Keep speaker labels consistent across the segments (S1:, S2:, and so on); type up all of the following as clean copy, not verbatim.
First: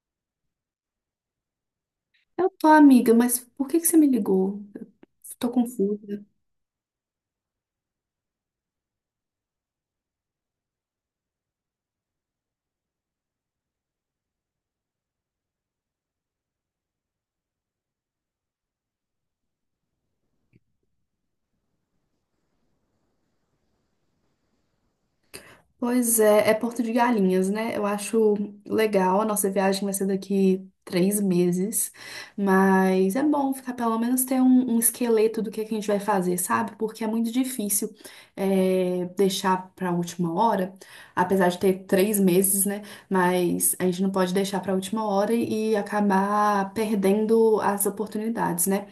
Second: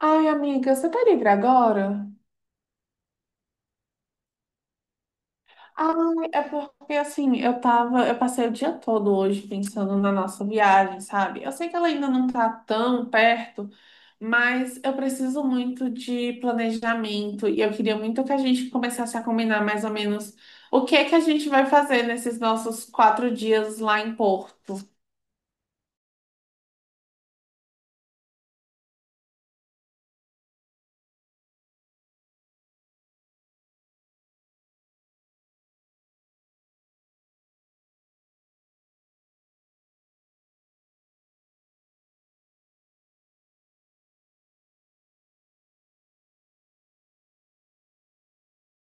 S1: Ai, amiga, você tá livre agora?
S2: Eu tô, amiga, mas por que que você me ligou? Eu tô
S1: Ai,
S2: confusa.
S1: é porque assim, eu passei o dia todo hoje pensando na nossa viagem, sabe? Eu sei que ela ainda não tá tão perto, mas eu preciso muito de planejamento e eu queria muito que a gente começasse a combinar mais ou menos o que é que a gente vai fazer nesses nossos 4 dias lá em Porto.
S2: Pois é, é Porto de Galinhas, né? Eu acho legal, a nossa viagem vai ser daqui 3 meses, mas é bom ficar pelo menos ter um esqueleto do que a gente vai fazer, sabe? Porque é muito difícil deixar pra última hora, apesar de ter 3 meses, né? Mas a gente não pode deixar pra última hora e acabar perdendo as oportunidades, né?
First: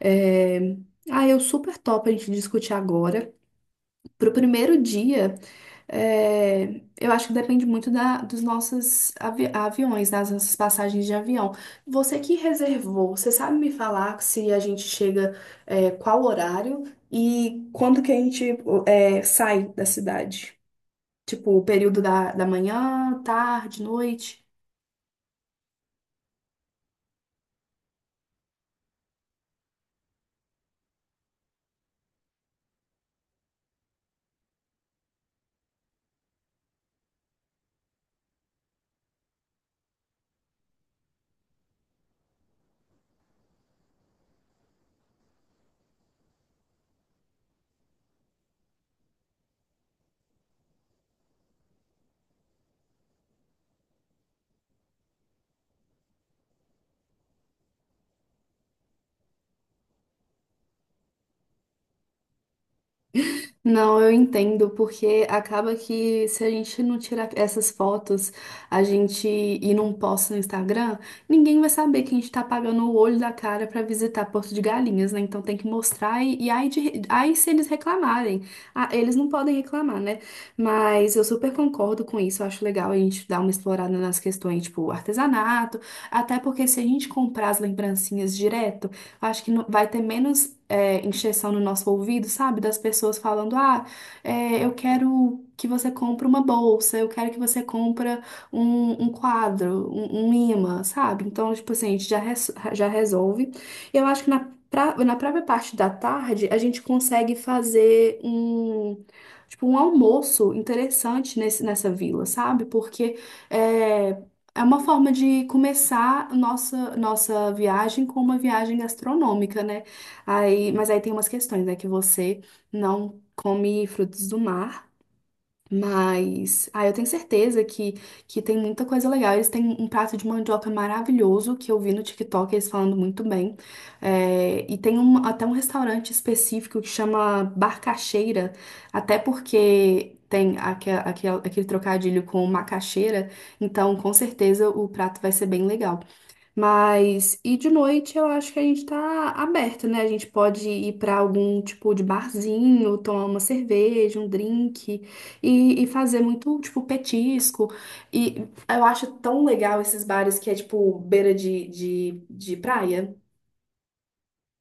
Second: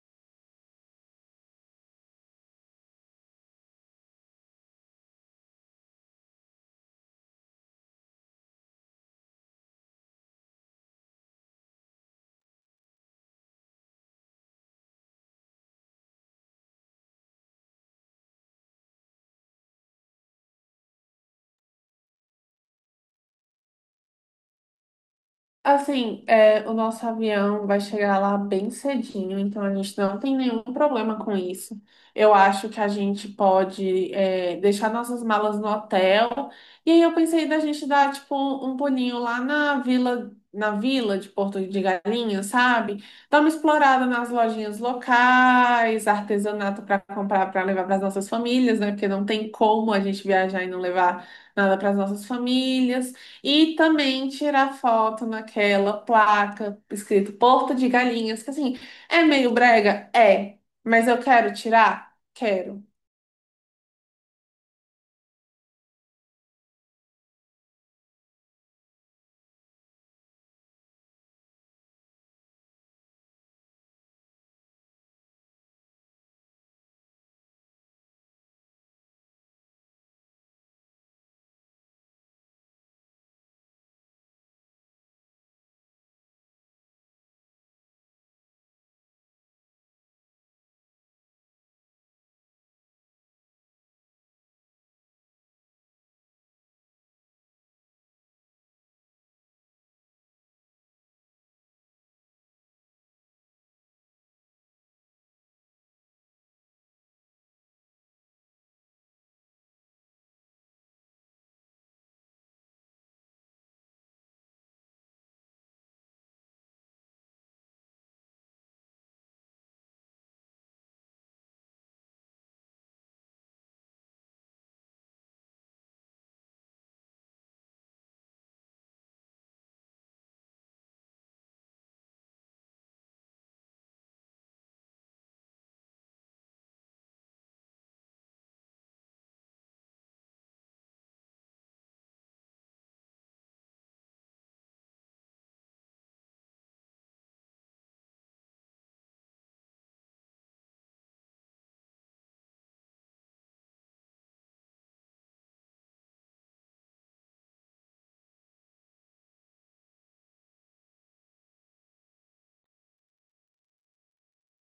S2: É, ah, eu super topo a gente discutir agora. Pro primeiro dia, é, eu acho que depende muito dos nossos aviões, das nossas passagens de avião. Você que reservou, você sabe me falar se a gente chega, qual horário e quando que a gente, sai da cidade? Tipo, o período da manhã, tarde, noite?
S1: Assim, o nosso avião vai chegar lá bem cedinho, então a gente não tem nenhum problema com isso. Eu acho que a gente pode, deixar nossas malas no hotel. E aí eu pensei da gente dar, tipo, um pulinho lá na vila de Porto de Galinhas, sabe? Dar uma explorada nas lojinhas locais, artesanato para comprar, para levar para as nossas famílias, né? Porque não tem como a gente viajar e não levar nada para as nossas famílias. E também tirar foto naquela placa escrito Porto de Galinhas, que assim, é meio brega? É, mas eu quero tirar? Quero.
S2: Não, eu entendo, porque acaba que se a gente não tirar essas fotos, a gente e não posta no Instagram, ninguém vai saber que a gente tá pagando o olho da cara pra visitar Porto de Galinhas, né? Então tem que mostrar e aí, aí se eles reclamarem. Ah, eles não podem reclamar, né? Mas eu super concordo com isso, eu acho legal a gente dar uma explorada nas questões, tipo, artesanato, até porque se a gente comprar as lembrancinhas direto, eu acho que vai ter menos encheção no nosso ouvido, sabe? Das pessoas falando, ah, eu quero que você compre uma bolsa, eu quero que você compre um quadro, um imã, sabe? Então, tipo assim, a gente já, já resolve. Eu acho que na própria parte da tarde, a gente consegue fazer um... Tipo, um almoço interessante nessa vila, sabe? Porque é, é uma forma de começar nossa viagem com uma viagem gastronômica, né? Aí, mas aí tem umas questões, né? Que você não come frutos do mar. Mas, ah, eu tenho certeza que tem muita coisa legal. Eles têm um prato de mandioca maravilhoso que eu vi no TikTok, eles falando muito bem. É, e tem até um restaurante específico que chama Barcacheira, até porque tem aquele trocadilho com macaxeira, então com certeza o prato vai ser bem legal. Mas, e de noite eu acho que a gente tá aberto, né? A gente pode ir pra algum tipo de barzinho, tomar uma cerveja, um drink e fazer muito, tipo, petisco. E eu acho tão legal esses bares que é, tipo, beira de praia.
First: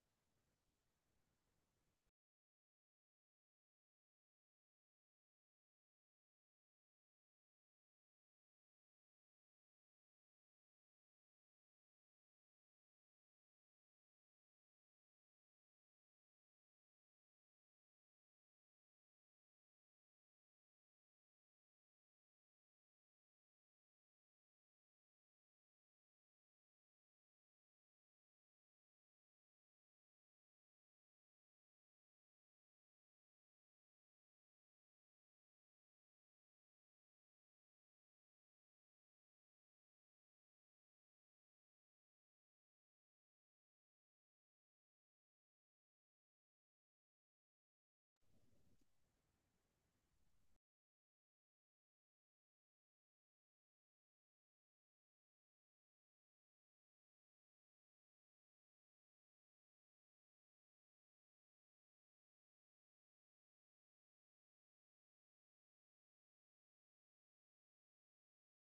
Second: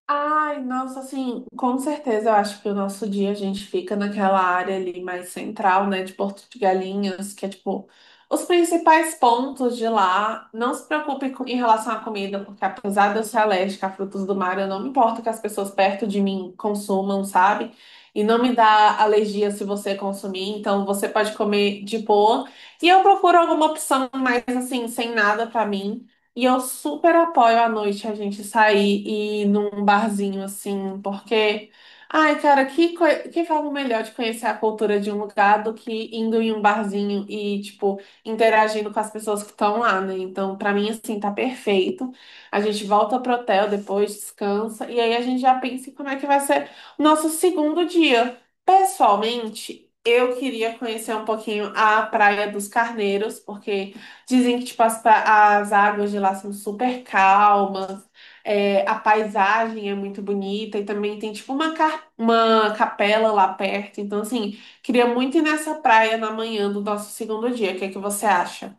S1: Ai, nossa, assim, com certeza eu acho que o nosso dia a gente fica naquela área ali mais central, né, de Porto de Galinhas, que é tipo os principais pontos de lá. Não se preocupe em relação à comida, porque apesar de eu ser alérgica a frutos do mar, eu não me importo que as pessoas perto de mim consumam, sabe? E não me dá alergia se você consumir, então você pode comer de boa. E eu procuro alguma opção mais assim, sem nada pra mim. E eu super apoio à noite a gente sair e ir num barzinho assim, porque, ai, cara, que forma melhor de conhecer a cultura de um lugar do que indo em um barzinho e, tipo, interagindo com as pessoas que estão lá, né? Então, pra mim, assim, tá perfeito. A gente volta pro hotel depois, descansa, e aí a gente já pensa em como é que vai ser o nosso segundo dia. Pessoalmente, eu queria conhecer um pouquinho a Praia dos Carneiros, porque dizem que, tipo, as águas de lá são super calmas, a paisagem é muito bonita e também tem, tipo, uma capela lá perto. Então, assim, queria muito ir nessa praia na manhã do nosso segundo dia. O que é que você acha?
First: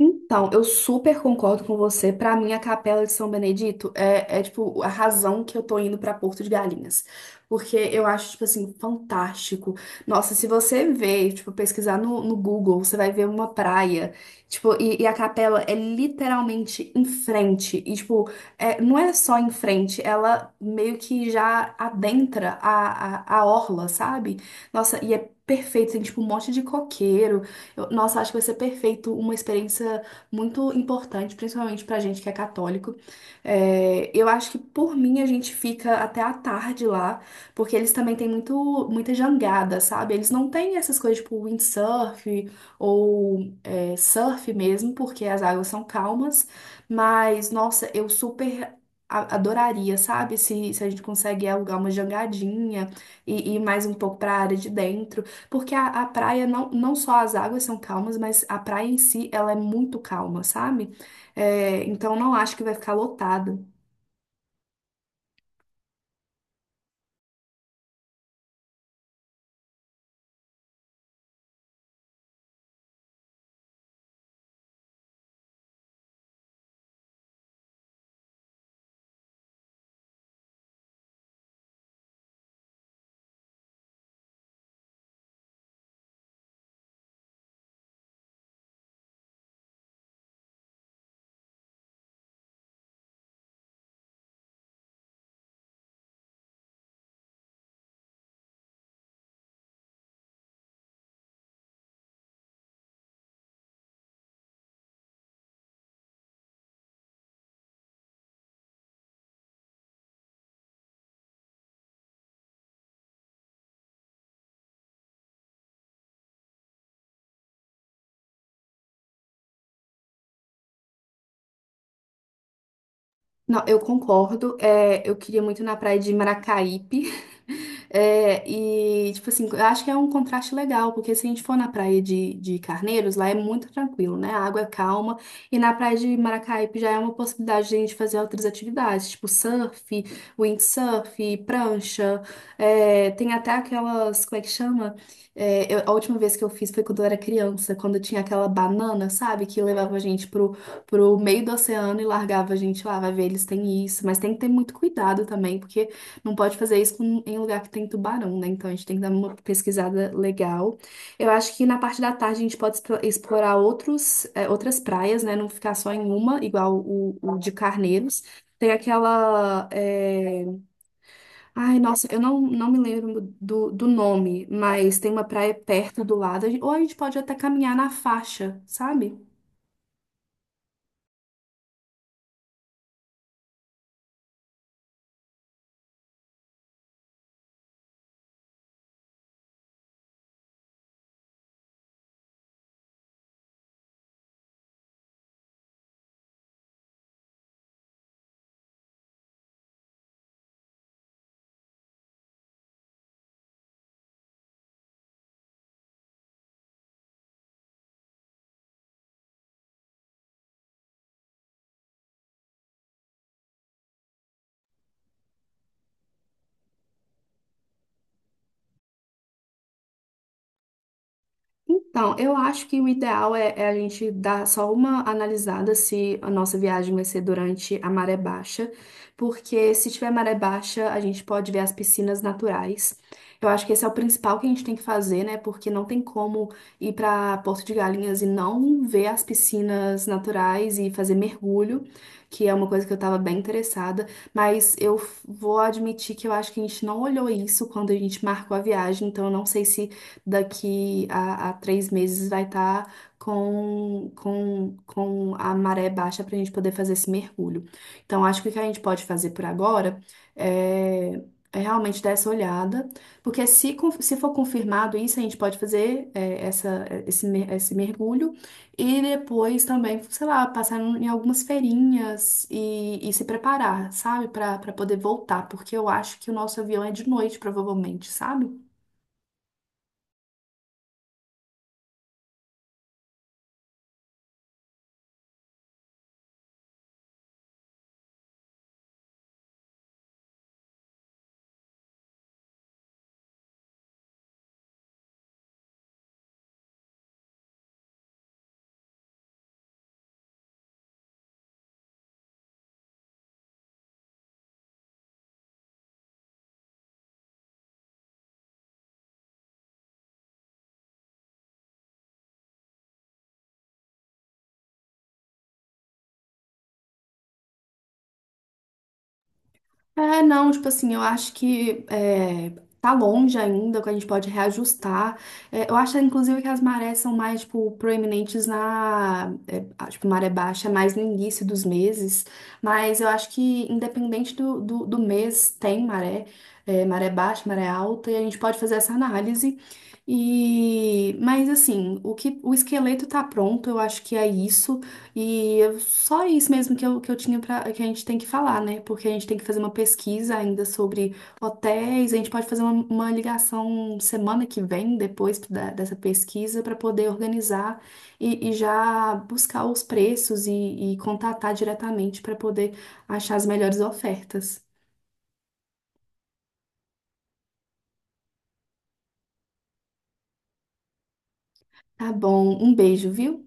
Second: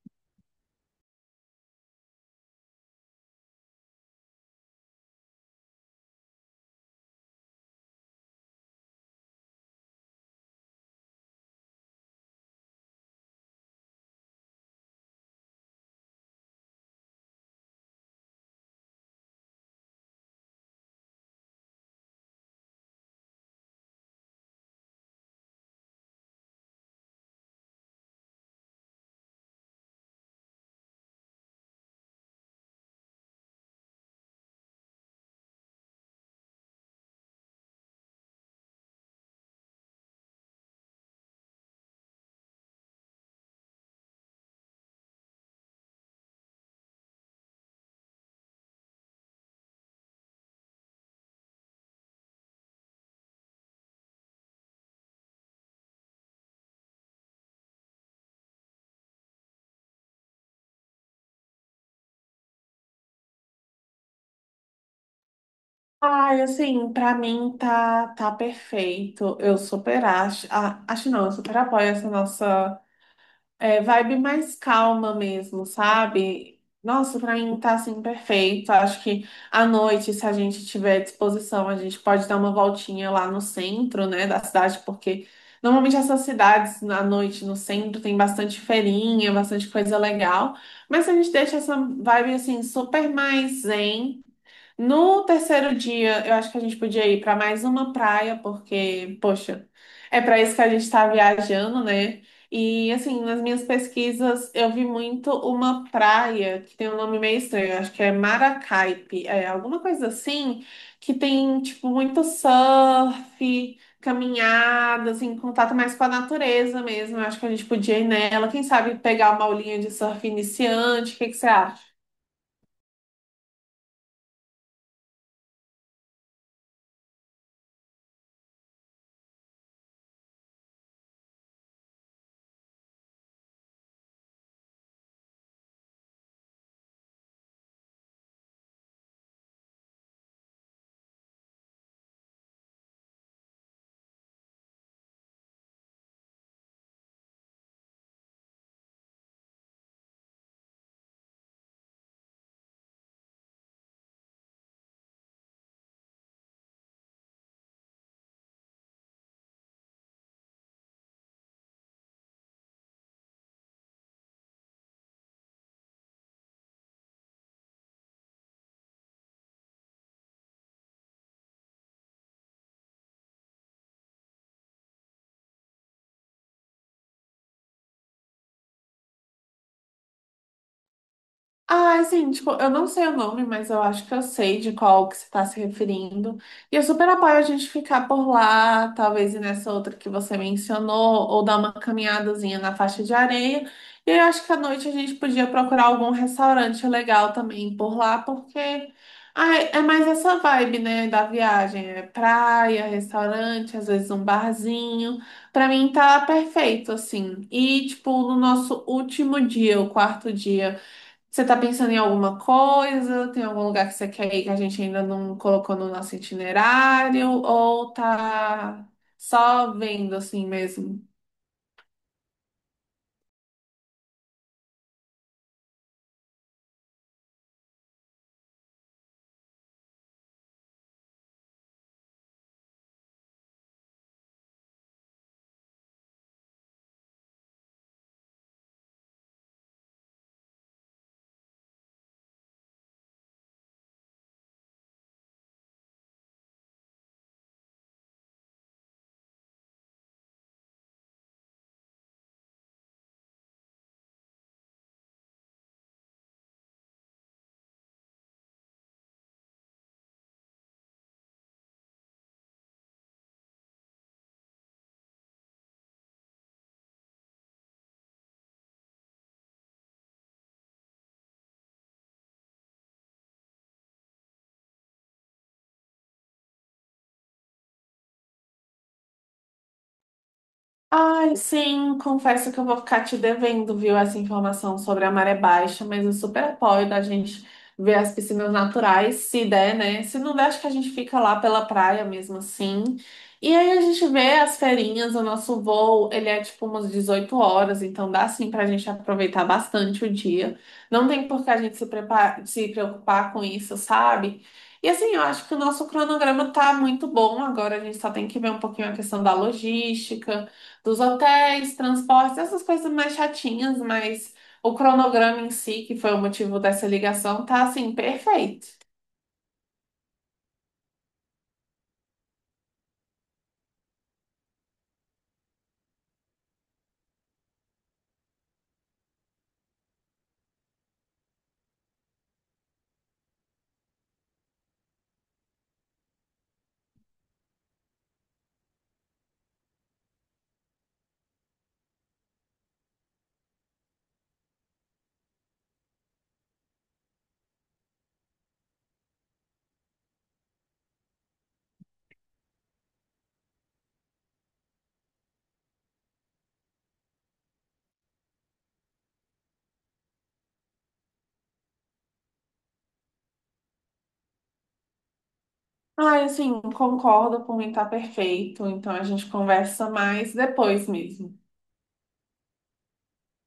S2: Então, eu super concordo com você. Pra mim, a Capela de São Benedito é tipo a razão que eu tô indo pra Porto de Galinhas, porque eu acho tipo assim fantástico. Nossa, se você ver, tipo pesquisar no Google, você vai ver uma praia, tipo e a capela é literalmente em frente e tipo não é só em frente, ela meio que já adentra a orla, sabe? Nossa, e é perfeito, tem tipo um monte de coqueiro, nossa, acho que vai ser perfeito, uma experiência muito importante, principalmente pra gente que é católico. É, eu acho que por mim a gente fica até a tarde lá, porque eles também têm muita jangada, sabe? Eles não têm essas coisas tipo windsurf ou surf mesmo, porque as águas são calmas, mas nossa, eu super. Adoraria, sabe? Se a gente consegue alugar uma jangadinha e mais um pouco pra área de dentro. Porque a praia, não só as águas são calmas, mas a praia em si, ela é muito calma, sabe? É, então não acho que vai ficar lotado.
S1: Ai, assim, pra mim tá, tá perfeito. Eu super acho. Ah, acho não, eu super apoio essa nossa. É, vibe mais calma mesmo, sabe? Nossa, pra mim tá assim perfeito. Acho que à noite, se a gente tiver disposição, a gente pode dar uma voltinha lá no centro, né, da cidade, porque normalmente essas cidades à noite no centro tem bastante feirinha, bastante coisa legal. Mas a gente deixa essa vibe assim super mais zen. No terceiro dia, eu acho que a gente podia ir para mais uma praia, porque, poxa, é para isso que a gente está viajando, né? E, assim, nas minhas pesquisas, eu vi muito uma praia que tem um nome meio estranho, eu acho que é Maracaipe, é alguma coisa assim, que tem, tipo, muito surf, caminhada, assim, contato mais com a natureza mesmo. Eu acho que a gente podia ir nela, quem sabe pegar uma aulinha de surf iniciante, o que que você acha?
S2: Não, eu concordo. É, eu queria muito ir na praia de Maracaípe. É, e, tipo assim, eu acho que é um contraste legal, porque se a gente for na praia de Carneiros, lá é muito tranquilo, né? A água é calma. E na praia de Maracaípe já é uma possibilidade de a gente fazer outras atividades, tipo surf, windsurf, prancha. É, tem até aquelas, como é que chama? É, a última vez que eu fiz foi quando eu era criança, quando tinha aquela banana, sabe? Que levava a gente pro meio do oceano e largava a gente lá, vai ver, eles têm isso, mas tem que ter muito cuidado também, porque não pode fazer isso em lugar que tem tubarão, né? Então a gente tem que dar uma pesquisada legal. Eu acho que na parte da tarde a gente pode explorar outras praias, né? Não ficar só em uma, igual o de Carneiros. Tem aquela. Ai, nossa, eu não me lembro do nome, mas tem uma praia perto do lado, ou a gente pode até caminhar na faixa, sabe?
S1: Ah, é assim, tipo, eu não sei o nome, mas eu acho que eu sei de qual que você está se referindo. E eu super apoio a gente ficar por lá, talvez ir nessa outra que você mencionou, ou dar uma caminhadazinha na faixa de areia. E eu acho que à noite a gente podia procurar algum restaurante legal também por lá, porque ah, é mais essa vibe, né, da viagem. É praia, restaurante, às vezes um barzinho. Pra mim tá perfeito, assim. E, tipo, no nosso último dia, o quarto dia. Você tá pensando em alguma coisa? Tem algum lugar que você quer ir que a gente ainda não colocou no nosso itinerário? Ou tá só vendo assim mesmo?
S2: Então, eu acho que o ideal é a gente dar só uma analisada se a nossa viagem vai ser durante a maré baixa, porque se tiver maré baixa, a gente pode ver as piscinas naturais. Eu acho que esse é o principal que a gente tem que fazer, né? Porque não tem como ir para Porto de Galinhas e não ver as piscinas naturais e fazer mergulho, que é uma coisa que eu estava bem interessada. Mas eu vou admitir que eu acho que a gente não olhou isso quando a gente marcou a viagem, então eu não sei se daqui a 3 meses vai estar com a maré baixa para a gente poder fazer esse mergulho. Então, acho que o que a gente pode fazer por agora é, é realmente dar essa olhada, porque se for confirmado isso, a gente pode fazer esse mergulho e depois também, sei lá, passar em algumas feirinhas e se preparar, sabe, para poder voltar, porque eu acho que o nosso avião é de noite, provavelmente, sabe?
S1: Ai, sim, confesso que eu vou ficar te devendo, viu, essa informação sobre a maré baixa, mas eu super apoio da gente ver as piscinas naturais, se der, né? Se não der, acho que a gente fica lá pela praia mesmo assim. E aí a gente vê as feirinhas, o nosso voo, ele é tipo umas 18h, então dá sim pra gente aproveitar bastante o dia. Não tem por que a gente se preocupar com isso, sabe? E assim, eu acho que o nosso cronograma tá muito bom agora, a gente só tem que ver um pouquinho a questão da logística dos hotéis, transportes, essas coisas mais chatinhas, mas o cronograma em si, que foi o motivo dessa ligação, tá assim, perfeito.
S2: É, não, tipo assim, eu acho que tá longe ainda, que a gente pode reajustar. É, eu acho, inclusive, que as marés são mais, tipo, proeminentes tipo, maré baixa, é mais no início dos meses. Mas eu acho que, independente do mês, tem maré baixa, maré alta, e a gente pode fazer essa análise. E, mas assim, o esqueleto tá pronto, eu acho que é isso. E só isso mesmo que eu tinha para que a gente tem que falar, né? Porque a gente tem que fazer uma pesquisa ainda sobre hotéis. A gente pode fazer uma ligação semana que vem, depois dessa pesquisa, para poder organizar e já buscar os preços e contatar diretamente para poder achar as melhores ofertas.
S1: Ai, assim, concordo, por mim tá perfeito, então a gente conversa mais depois mesmo.
S2: Tá bom, um beijo, viu?